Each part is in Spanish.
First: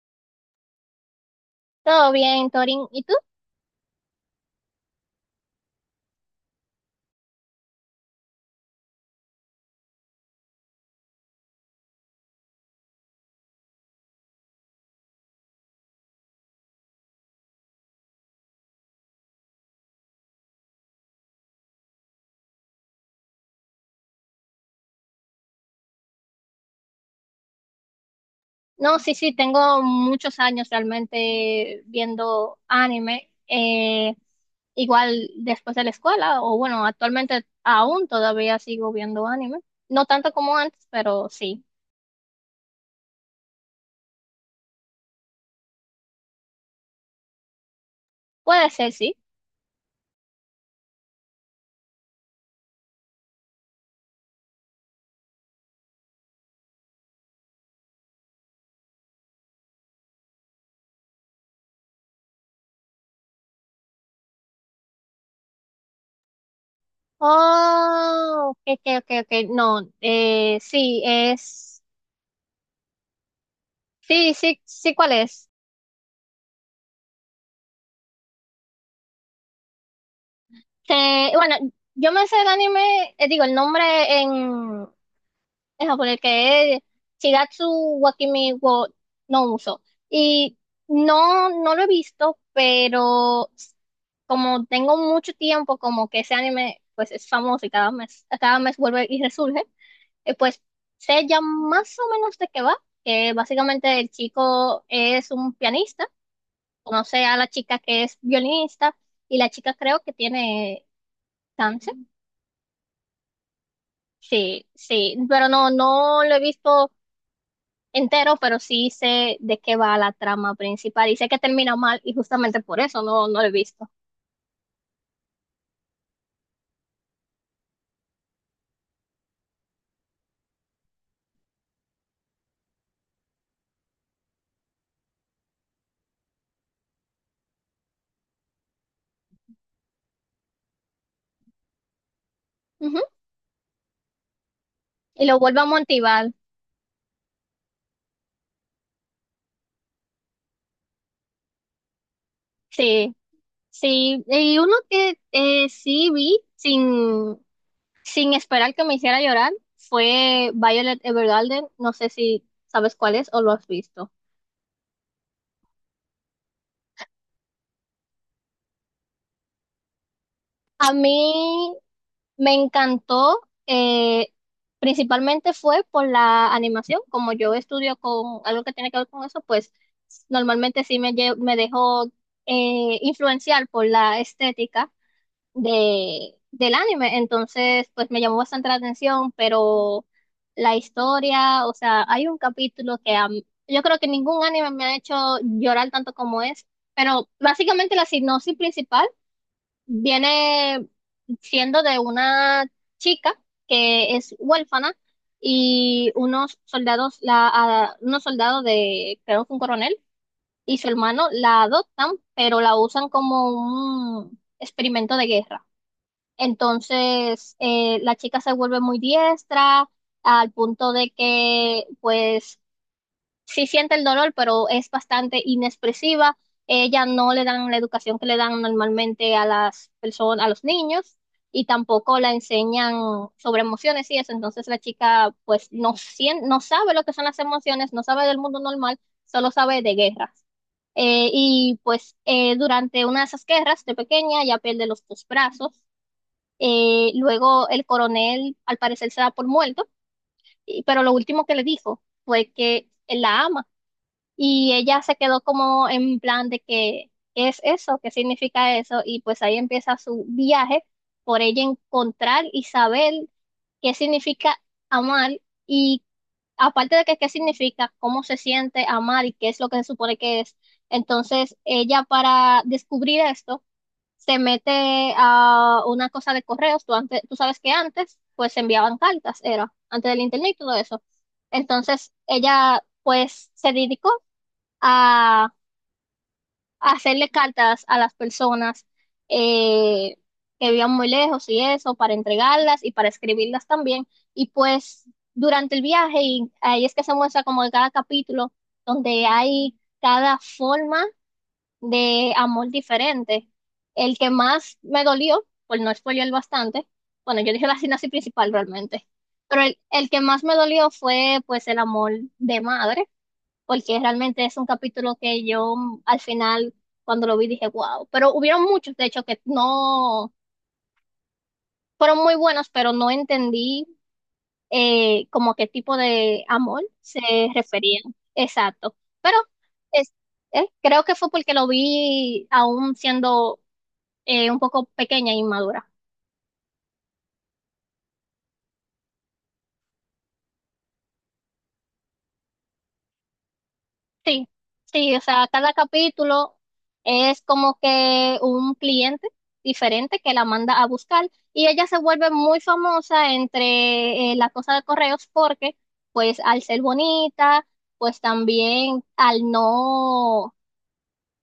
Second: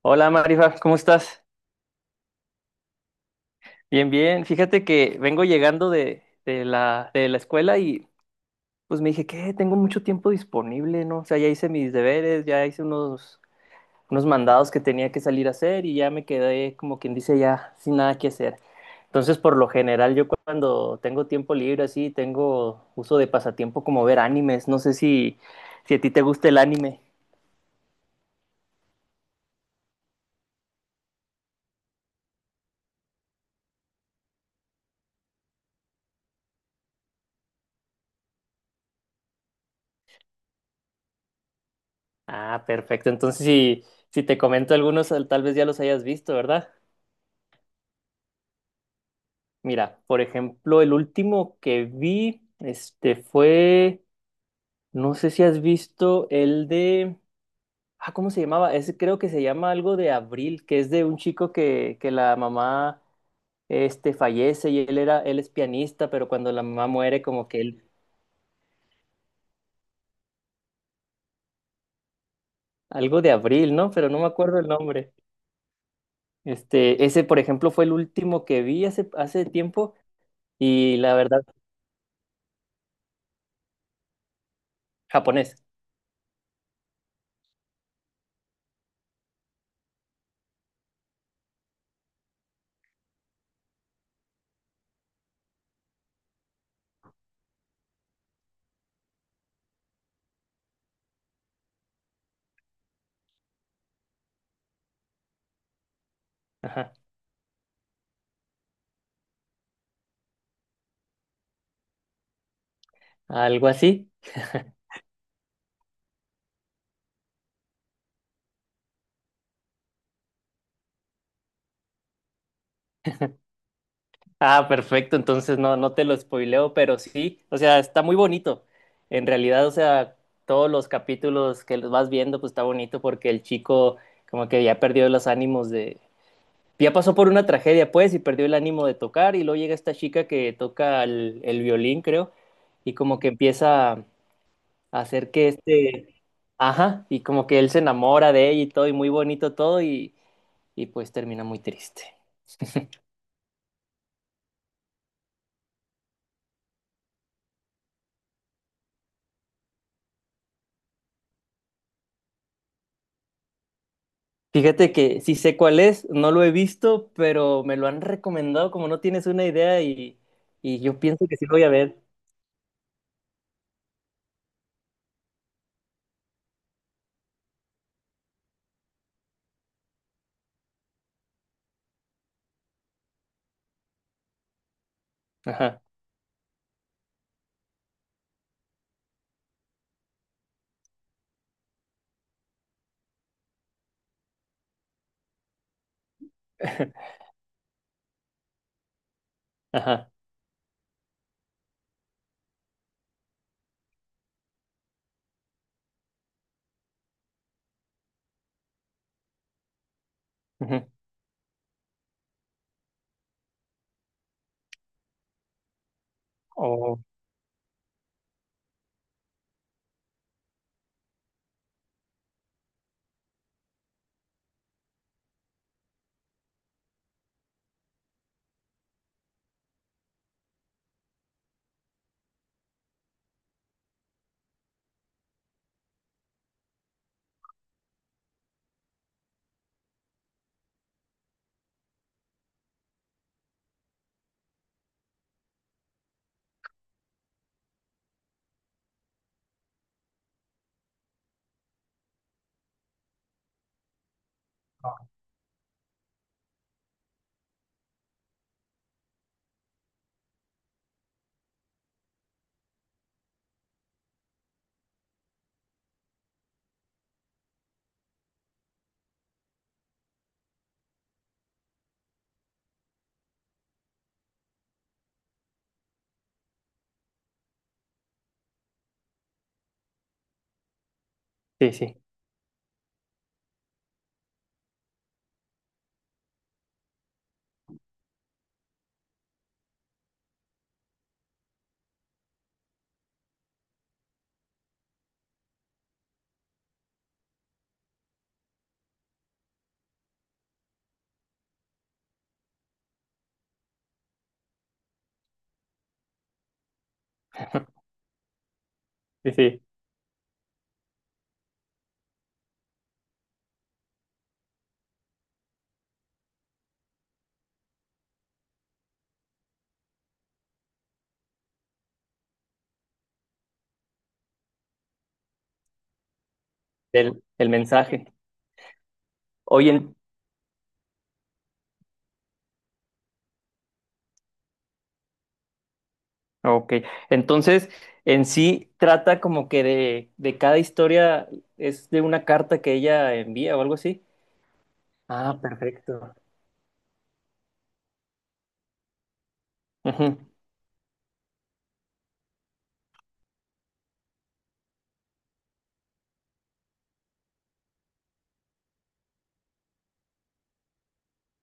Hola Marifa, ¿cómo estás? Todo bien, Torin. ¿Y tú? Bien, bien. Fíjate que vengo llegando de la escuela y pues me dije, que tengo mucho tiempo disponible, ¿no? O sea, ya hice mis deberes, ya hice unos, unos mandados que tenía que salir a hacer y ya me quedé, como quien dice, ya sin nada que hacer. Entonces, por lo general, yo cuando tengo tiempo libre así, tengo uso de pasatiempo como ver animes. No sé si a ti te gusta el anime. No, sí, sí, tengo muchos años realmente viendo anime. Igual después de la escuela, o bueno, actualmente aún todavía sigo viendo anime. No tanto como antes, pero sí. Ah, perfecto. Entonces, si te comento algunos, tal vez ya los hayas visto, ¿verdad? Puede ser, sí. Mira, por ejemplo, el último que vi, este fue, no sé si has visto el de, ah, ¿cómo se llamaba? Ese creo que se llama algo de Abril, que es de un chico que la mamá, este, fallece y él era, él es pianista, pero cuando la mamá muere, como que él, Oh, ok, ok, ok, ok. No, sí, es. algo de Abril, ¿no? Pero no me Sí, acuerdo sí, el sí, ¿cuál nombre. es? Este, ese, por ejemplo, fue el último que vi hace tiempo y la Que, verdad, bueno, yo me sé el anime, digo, el nombre en, japonés, en japonés, que es Shigatsu Wakimi wo no Uso. Y no, no lo he visto, pero como tengo mucho tiempo, como que ese anime pues es famoso y cada mes vuelve y resurge. Pues sé ya más o menos de qué va, que básicamente el chico es un pianista, ajá, conoce a la chica que es violinista y la chica creo que tiene cáncer. algo así. Sí, sí, pero no, no lo he visto entero, pero sí sé de qué va la trama principal y sé que termina mal y justamente por eso no, no lo he visto. Ah, perfecto, entonces no, no te lo spoileo, pero sí, o sea, está muy bonito. En realidad, o sea, todos los capítulos que los vas viendo, pues está bonito porque el chico como que ya perdió los ánimos de. Ya pasó por una tragedia, pues, y perdió el ánimo de tocar, y luego llega esta chica que toca el violín, creo, y Ujú. como que empieza a Y hacer lo que vuelvo a este. motivar, Ajá, y como que él se enamora de ella y todo, y muy bonito todo, y pues termina muy triste. sí, sí. Y uno que sí vi sin esperar que me hiciera llorar fue Violet Evergarden, no sé si sabes cuál es o lo has visto. Fíjate que sí sé cuál es, no lo he visto, pero me lo han recomendado como no tienes una idea y A yo mí pienso que sí lo voy a ver. me encantó. eh, Principalmente fue por la animación, como yo estudio con algo que tiene que ver con eso, pues normalmente sí me dejo influenciar por la estética Ajá, del anime, entonces pues me llamó bastante la atención, pero la historia, o sea, hay un capítulo que yo creo que ningún anime me ha hecho llorar tanto como es, pero básicamente la sinopsis principal ajá. viene siendo de una chica que es huérfana y unos soldados, unos soldados de, creo que un coronel y Ujú. su hermano la adoptan, pero la usan como un experimento de guerra. Oh, Entonces, la chica se vuelve muy diestra al punto de que, pues, sí siente el dolor, pero es bastante inexpresiva. Ella no le dan la educación que le dan normalmente a las personas, a los niños, y tampoco la enseñan sobre emociones y eso. Entonces la chica pues no sabe lo que son las emociones, no sabe del mundo normal, solo sabe de guerras. Durante una de esas guerras de pequeña ya pierde los dos brazos. Luego el coronel al parecer se da por muerto, pero lo último que le dijo fue que él la ama y ella se quedó como en plan de que, ¿qué es eso? ¿Qué significa eso? Y pues ahí empieza su viaje por ella encontrar y saber qué significa amar y aparte de que qué significa, cómo se siente amar y qué es lo que se supone que es. Entonces ella para descubrir esto se mete a una cosa de correos. Tú, antes, tú sabes que antes pues se enviaban cartas, era antes del internet y todo eso. sí, sí, Entonces ella pues se dedicó a a hacerle cartas a las personas eh, que vivían muy lejos y eso, para entregarlas y para escribirlas también. Y pues durante el viaje, y ahí es que se muestra como que cada capítulo, donde hay cada forma de amor diferente. El que más me dolió, por no spoilear bastante, bueno, yo dije la sinopsis principal realmente, sí, sí. pero el que más me dolió fue pues el amor de madre porque realmente es un capítulo que yo al final, cuando lo vi, dije, wow. Pero hubieron muchos, de hecho, que no fueron muy buenos, pero no entendí como qué tipo de amor se El referían. mensaje. Exacto. Pero Oye, es, creo que fue porque lo vi aún siendo un poco pequeña e inmadura. ok. Entonces, en sí trata como que de cada historia es de una carta que ella envía o algo así. Sí, sí, o Ah, sea, cada perfecto. capítulo es como que un cliente Ujú. diferente que la manda a buscar y ella se vuelve muy famosa entre la cosa de correos porque pues al ser bonita, pues también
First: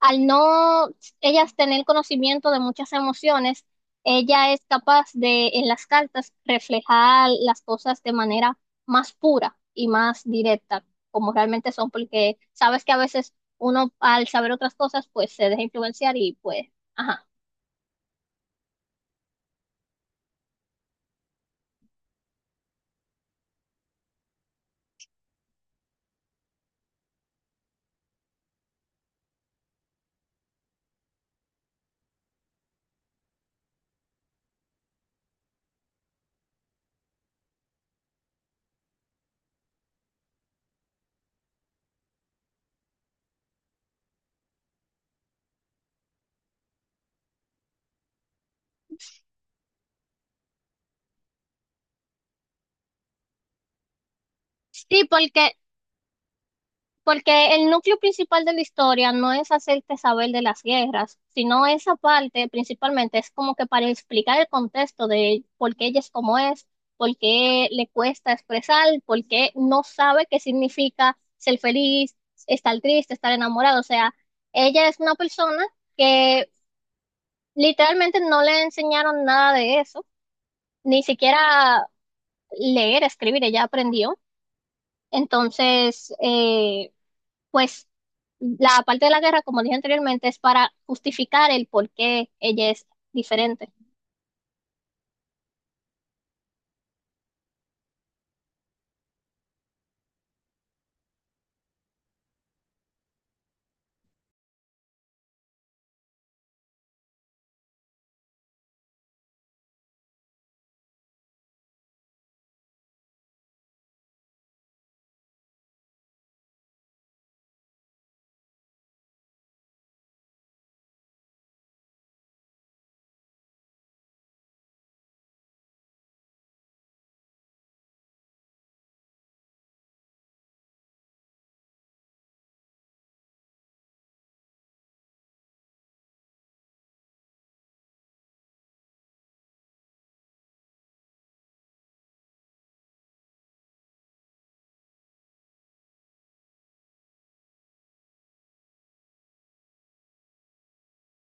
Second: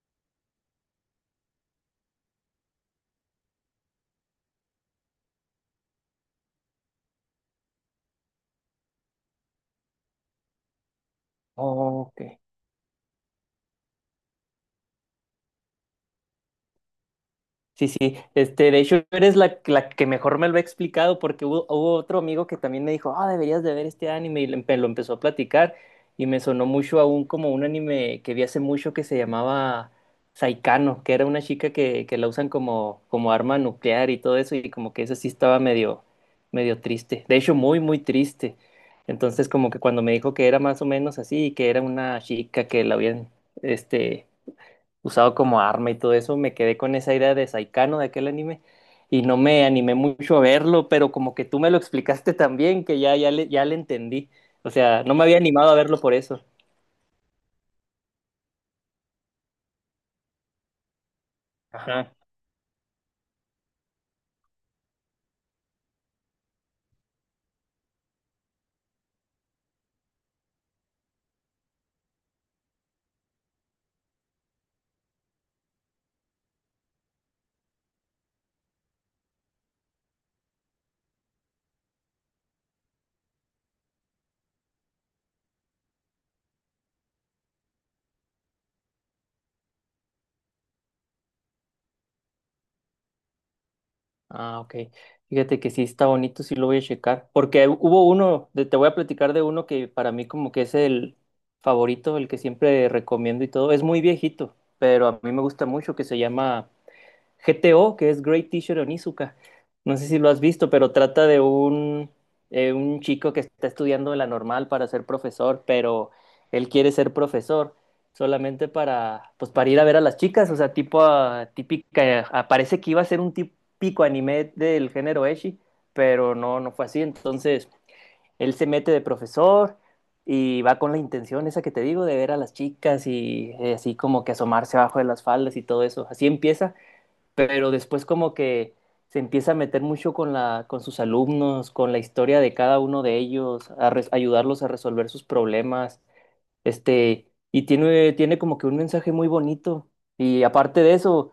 al no ellas tener conocimiento de muchas emociones, ella es capaz de en las cartas reflejar las cosas de manera más pura y más directa, como realmente son, Ok. porque sabes que a veces uno al saber otras cosas, pues se deja influenciar y pues, ajá. Sí, sí, este, de hecho eres la que mejor me lo ha explicado porque hubo, hubo otro amigo que también me dijo, ah, deberías de ver este anime y lo, lo empezó a platicar y me sonó mucho aún como un anime que vi hace mucho que se llamaba Saikano, que era una chica que la usan como, como arma nuclear y todo eso y como que eso sí estaba medio, medio triste, de hecho muy, muy triste. Entonces como que cuando me dijo que era más o menos así y que era una chica que la habían, este, usado como arma y todo eso, me quedé con esa idea de Saikano de aquel anime y no me animé mucho a verlo, pero como que tú me lo explicaste también, que ya, ya le entendí. O sea, Sí, no me había porque animado a verlo por eso. El núcleo principal de la historia no es hacerte saber de las guerras, sino esa Ajá. parte principalmente es como que para explicar el contexto de por qué ella es como es, por qué le cuesta expresar, por qué no sabe qué significa ser feliz, estar triste, estar enamorado. O sea, ella es una persona que literalmente no le enseñaron nada de eso, ni siquiera leer, escribir, ella aprendió. Entonces, pues la parte de la guerra, como dije anteriormente, es para justificar el por qué ella es diferente. Ah, ok. Fíjate que sí está bonito, sí lo voy a checar. Porque hubo uno, te voy a platicar de uno que para mí como que es el favorito, el que siempre recomiendo y todo. Es muy viejito, pero a mí me gusta mucho, que se llama GTO, que es Great Teacher Onizuka. No sé si lo has visto, pero trata de un chico que está estudiando la normal para ser profesor, pero él quiere ser profesor solamente para, pues, para ir a ver a las chicas, o sea, tipo ah, típica, ah, parece que iba a ser un típico anime del género Eshi, pero no, no fue así. Entonces, él se mete de profesor y va con la intención esa que te digo de ver a las chicas y así como que asomarse abajo de las faldas y todo eso. Así empieza, pero después como que se empieza a meter mucho con la, con sus alumnos, con la historia de cada uno de ellos, a ayudarlos a resolver sus problemas. Este, y tiene, tiene como que un mensaje muy bonito. Y aparte de eso,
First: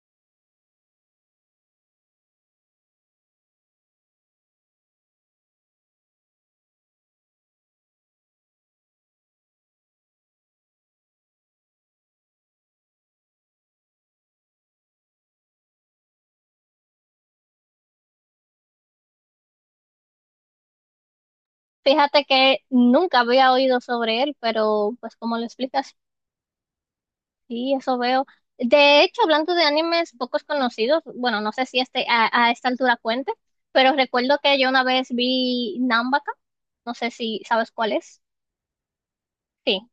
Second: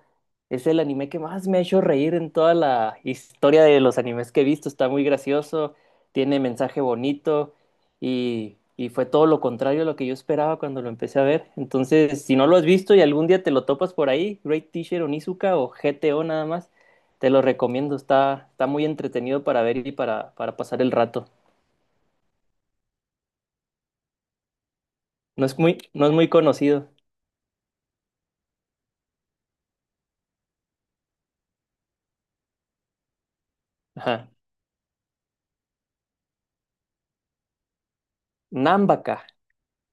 es el anime que más me ha hecho reír en toda la historia de los animes que he visto. Está muy gracioso, tiene mensaje bonito y fue todo lo contrario a lo que yo esperaba cuando lo empecé a ver. Entonces, si no lo has visto y algún día te lo topas por ahí, Great Teacher Onizuka o GTO nada más, te lo recomiendo. Está, está muy entretenido para ver y para pasar el rato. Fíjate que nunca había oído sobre él, pero pues como lo No es muy, explicas, no es muy conocido. sí, eso veo. De hecho, hablando de animes pocos conocidos, bueno, no sé si este a esta altura cuente, pero Ajá. recuerdo que yo una vez vi Nambaka, no sé si sabes cuál es. Nambaka. Sí.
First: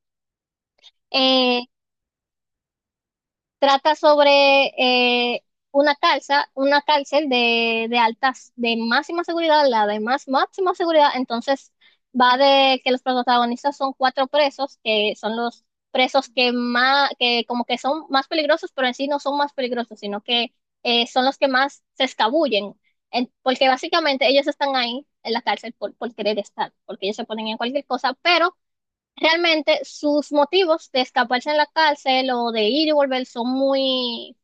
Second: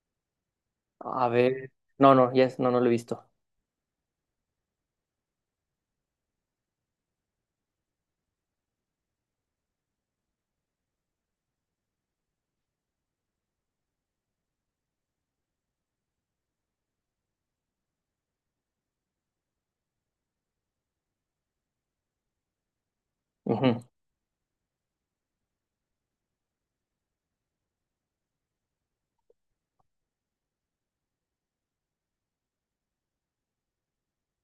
A Eh, ver. No, no lo he visto. Trata sobre eh, una una cárcel de altas, de máxima seguridad, la de más máxima seguridad. Entonces, va de que los protagonistas son cuatro presos, que son los presos que más, que como que son más peligrosos, pero en sí no son más peligrosos, sino que son los que más se escabullen. Porque Ujú. básicamente ellos están ahí en la cárcel por querer estar, porque ellos se ponen en cualquier cosa, pero realmente sus motivos de escaparse en la cárcel o de ir y volver son muy,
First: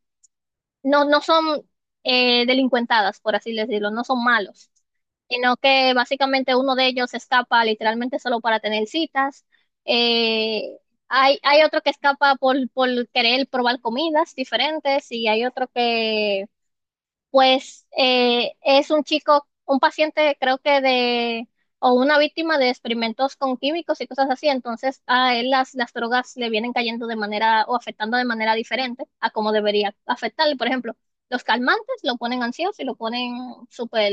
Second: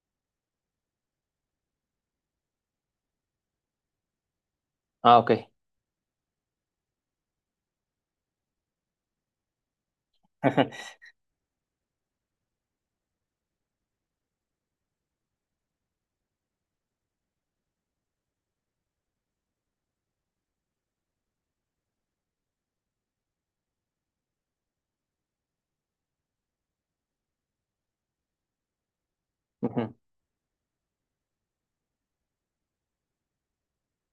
no, no son delincuentadas, por así decirlo, no son malos, Ah, ok. sino que básicamente uno de ellos escapa literalmente solo para tener citas. Eh, Hay, hay otro que escapa por querer probar comidas diferentes y hay otro que pues es un chico, un paciente creo que de, o una víctima de experimentos con químicos y cosas así, entonces a él las drogas le vienen cayendo de manera o afectando de manera diferente a como Ujú. debería afectarle. Por ejemplo, los calmantes lo ponen ansioso y lo ponen súper,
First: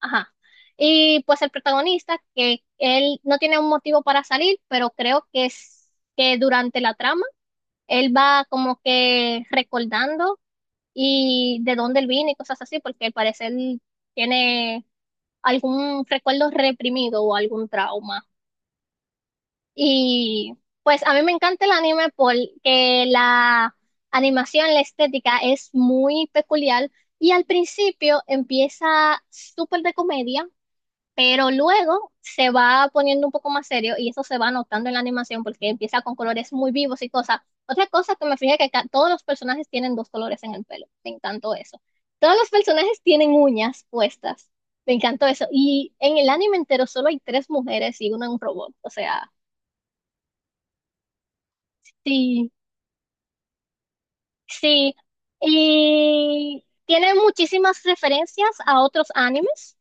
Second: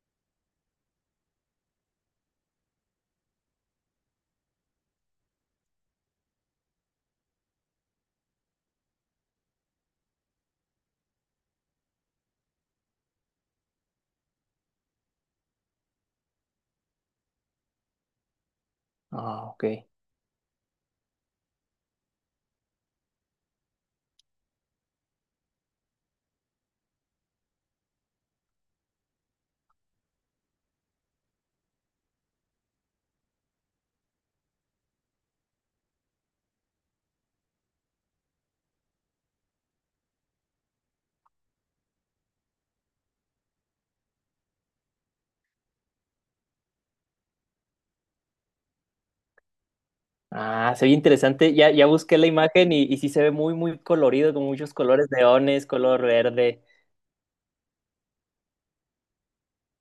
ajá. Y pues el protagonista, que él no tiene un motivo para salir, pero creo que es que durante la trama, él va como que recordando y de dónde él viene y cosas así, porque al parecer tiene algún recuerdo reprimido o algún trauma. Ah, ok. Y pues a mí me encanta el anime porque la animación, la estética es muy peculiar y al principio empieza súper de comedia, pero luego se va poniendo un poco más serio y eso se va notando en la animación porque empieza con colores muy vivos y cosas. Otra cosa que me fijé que todos los personajes tienen dos colores en el pelo. Me encantó eso. Todos los personajes tienen uñas puestas. Me encantó eso. Y en el anime entero solo hay tres mujeres y una en un robot. O sea, Ah, se ve interesante. Ya, ya busqué la sí, imagen y sí se ve muy, muy colorido, con muchos sí. colores, leones, color verde. Y tiene muchísimas referencias a otros animes.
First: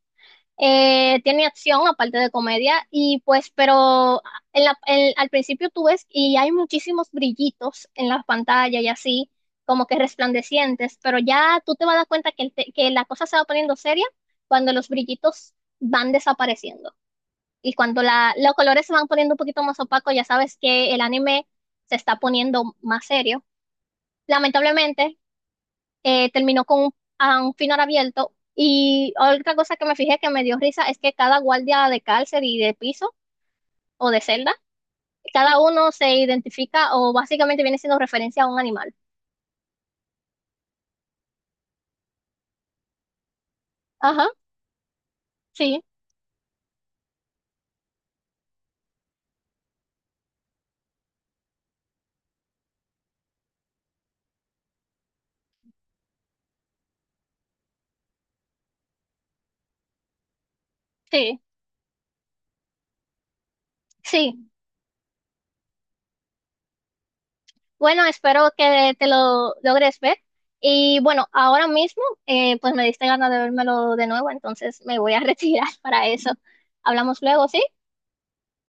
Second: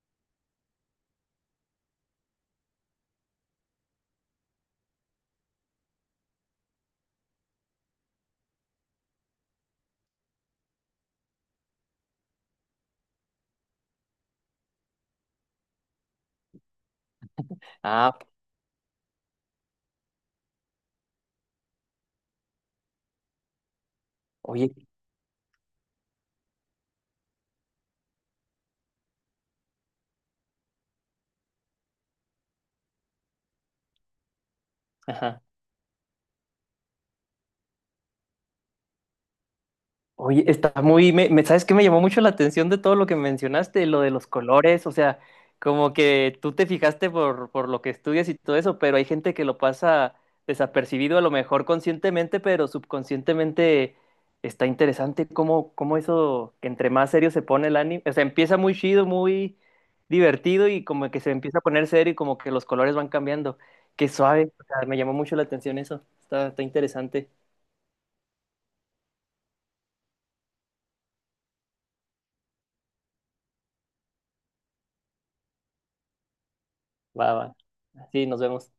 Tiene acción aparte de comedia y pues, pero al principio tú ves y hay muchísimos brillitos en la pantalla y así, como que resplandecientes, pero ya tú te vas a dar cuenta que, que la cosa se va poniendo seria cuando los brillitos van desapareciendo y cuando Ah, los colores se van poniendo un poquito más opacos, ya sabes que el anime se está poniendo más serio. oye. Lamentablemente, terminó con a un final abierto. Y otra cosa que me fijé que me dio risa es que cada guardia de cárcel y de piso o de celda, cada uno se identifica o básicamente viene siendo referencia a un animal. Oye, está muy, ¿sabes qué me llamó mucho la atención de todo lo que mencionaste, lo de los Ajá, colores? O sea, sí, como que tú te fijaste por lo que estudias y todo eso, pero hay gente que lo pasa desapercibido, a lo mejor conscientemente, pero subconscientemente está interesante cómo, cómo eso, que entre más serio se pone el anime, o sea, empieza muy chido, muy divertido y como que se sí, empieza a poner serio y como que los colores van cambiando. Qué sí. suave, o sea, me llamó mucho la atención eso, está, está interesante. Bueno, espero que te lo logres ver. Y bueno, ahora mismo, pues me diste ganas de vérmelo de nuevo, entonces me voy a retirar para eso. Hablamos Va, luego, va. ¿sí? Sí, nos vemos.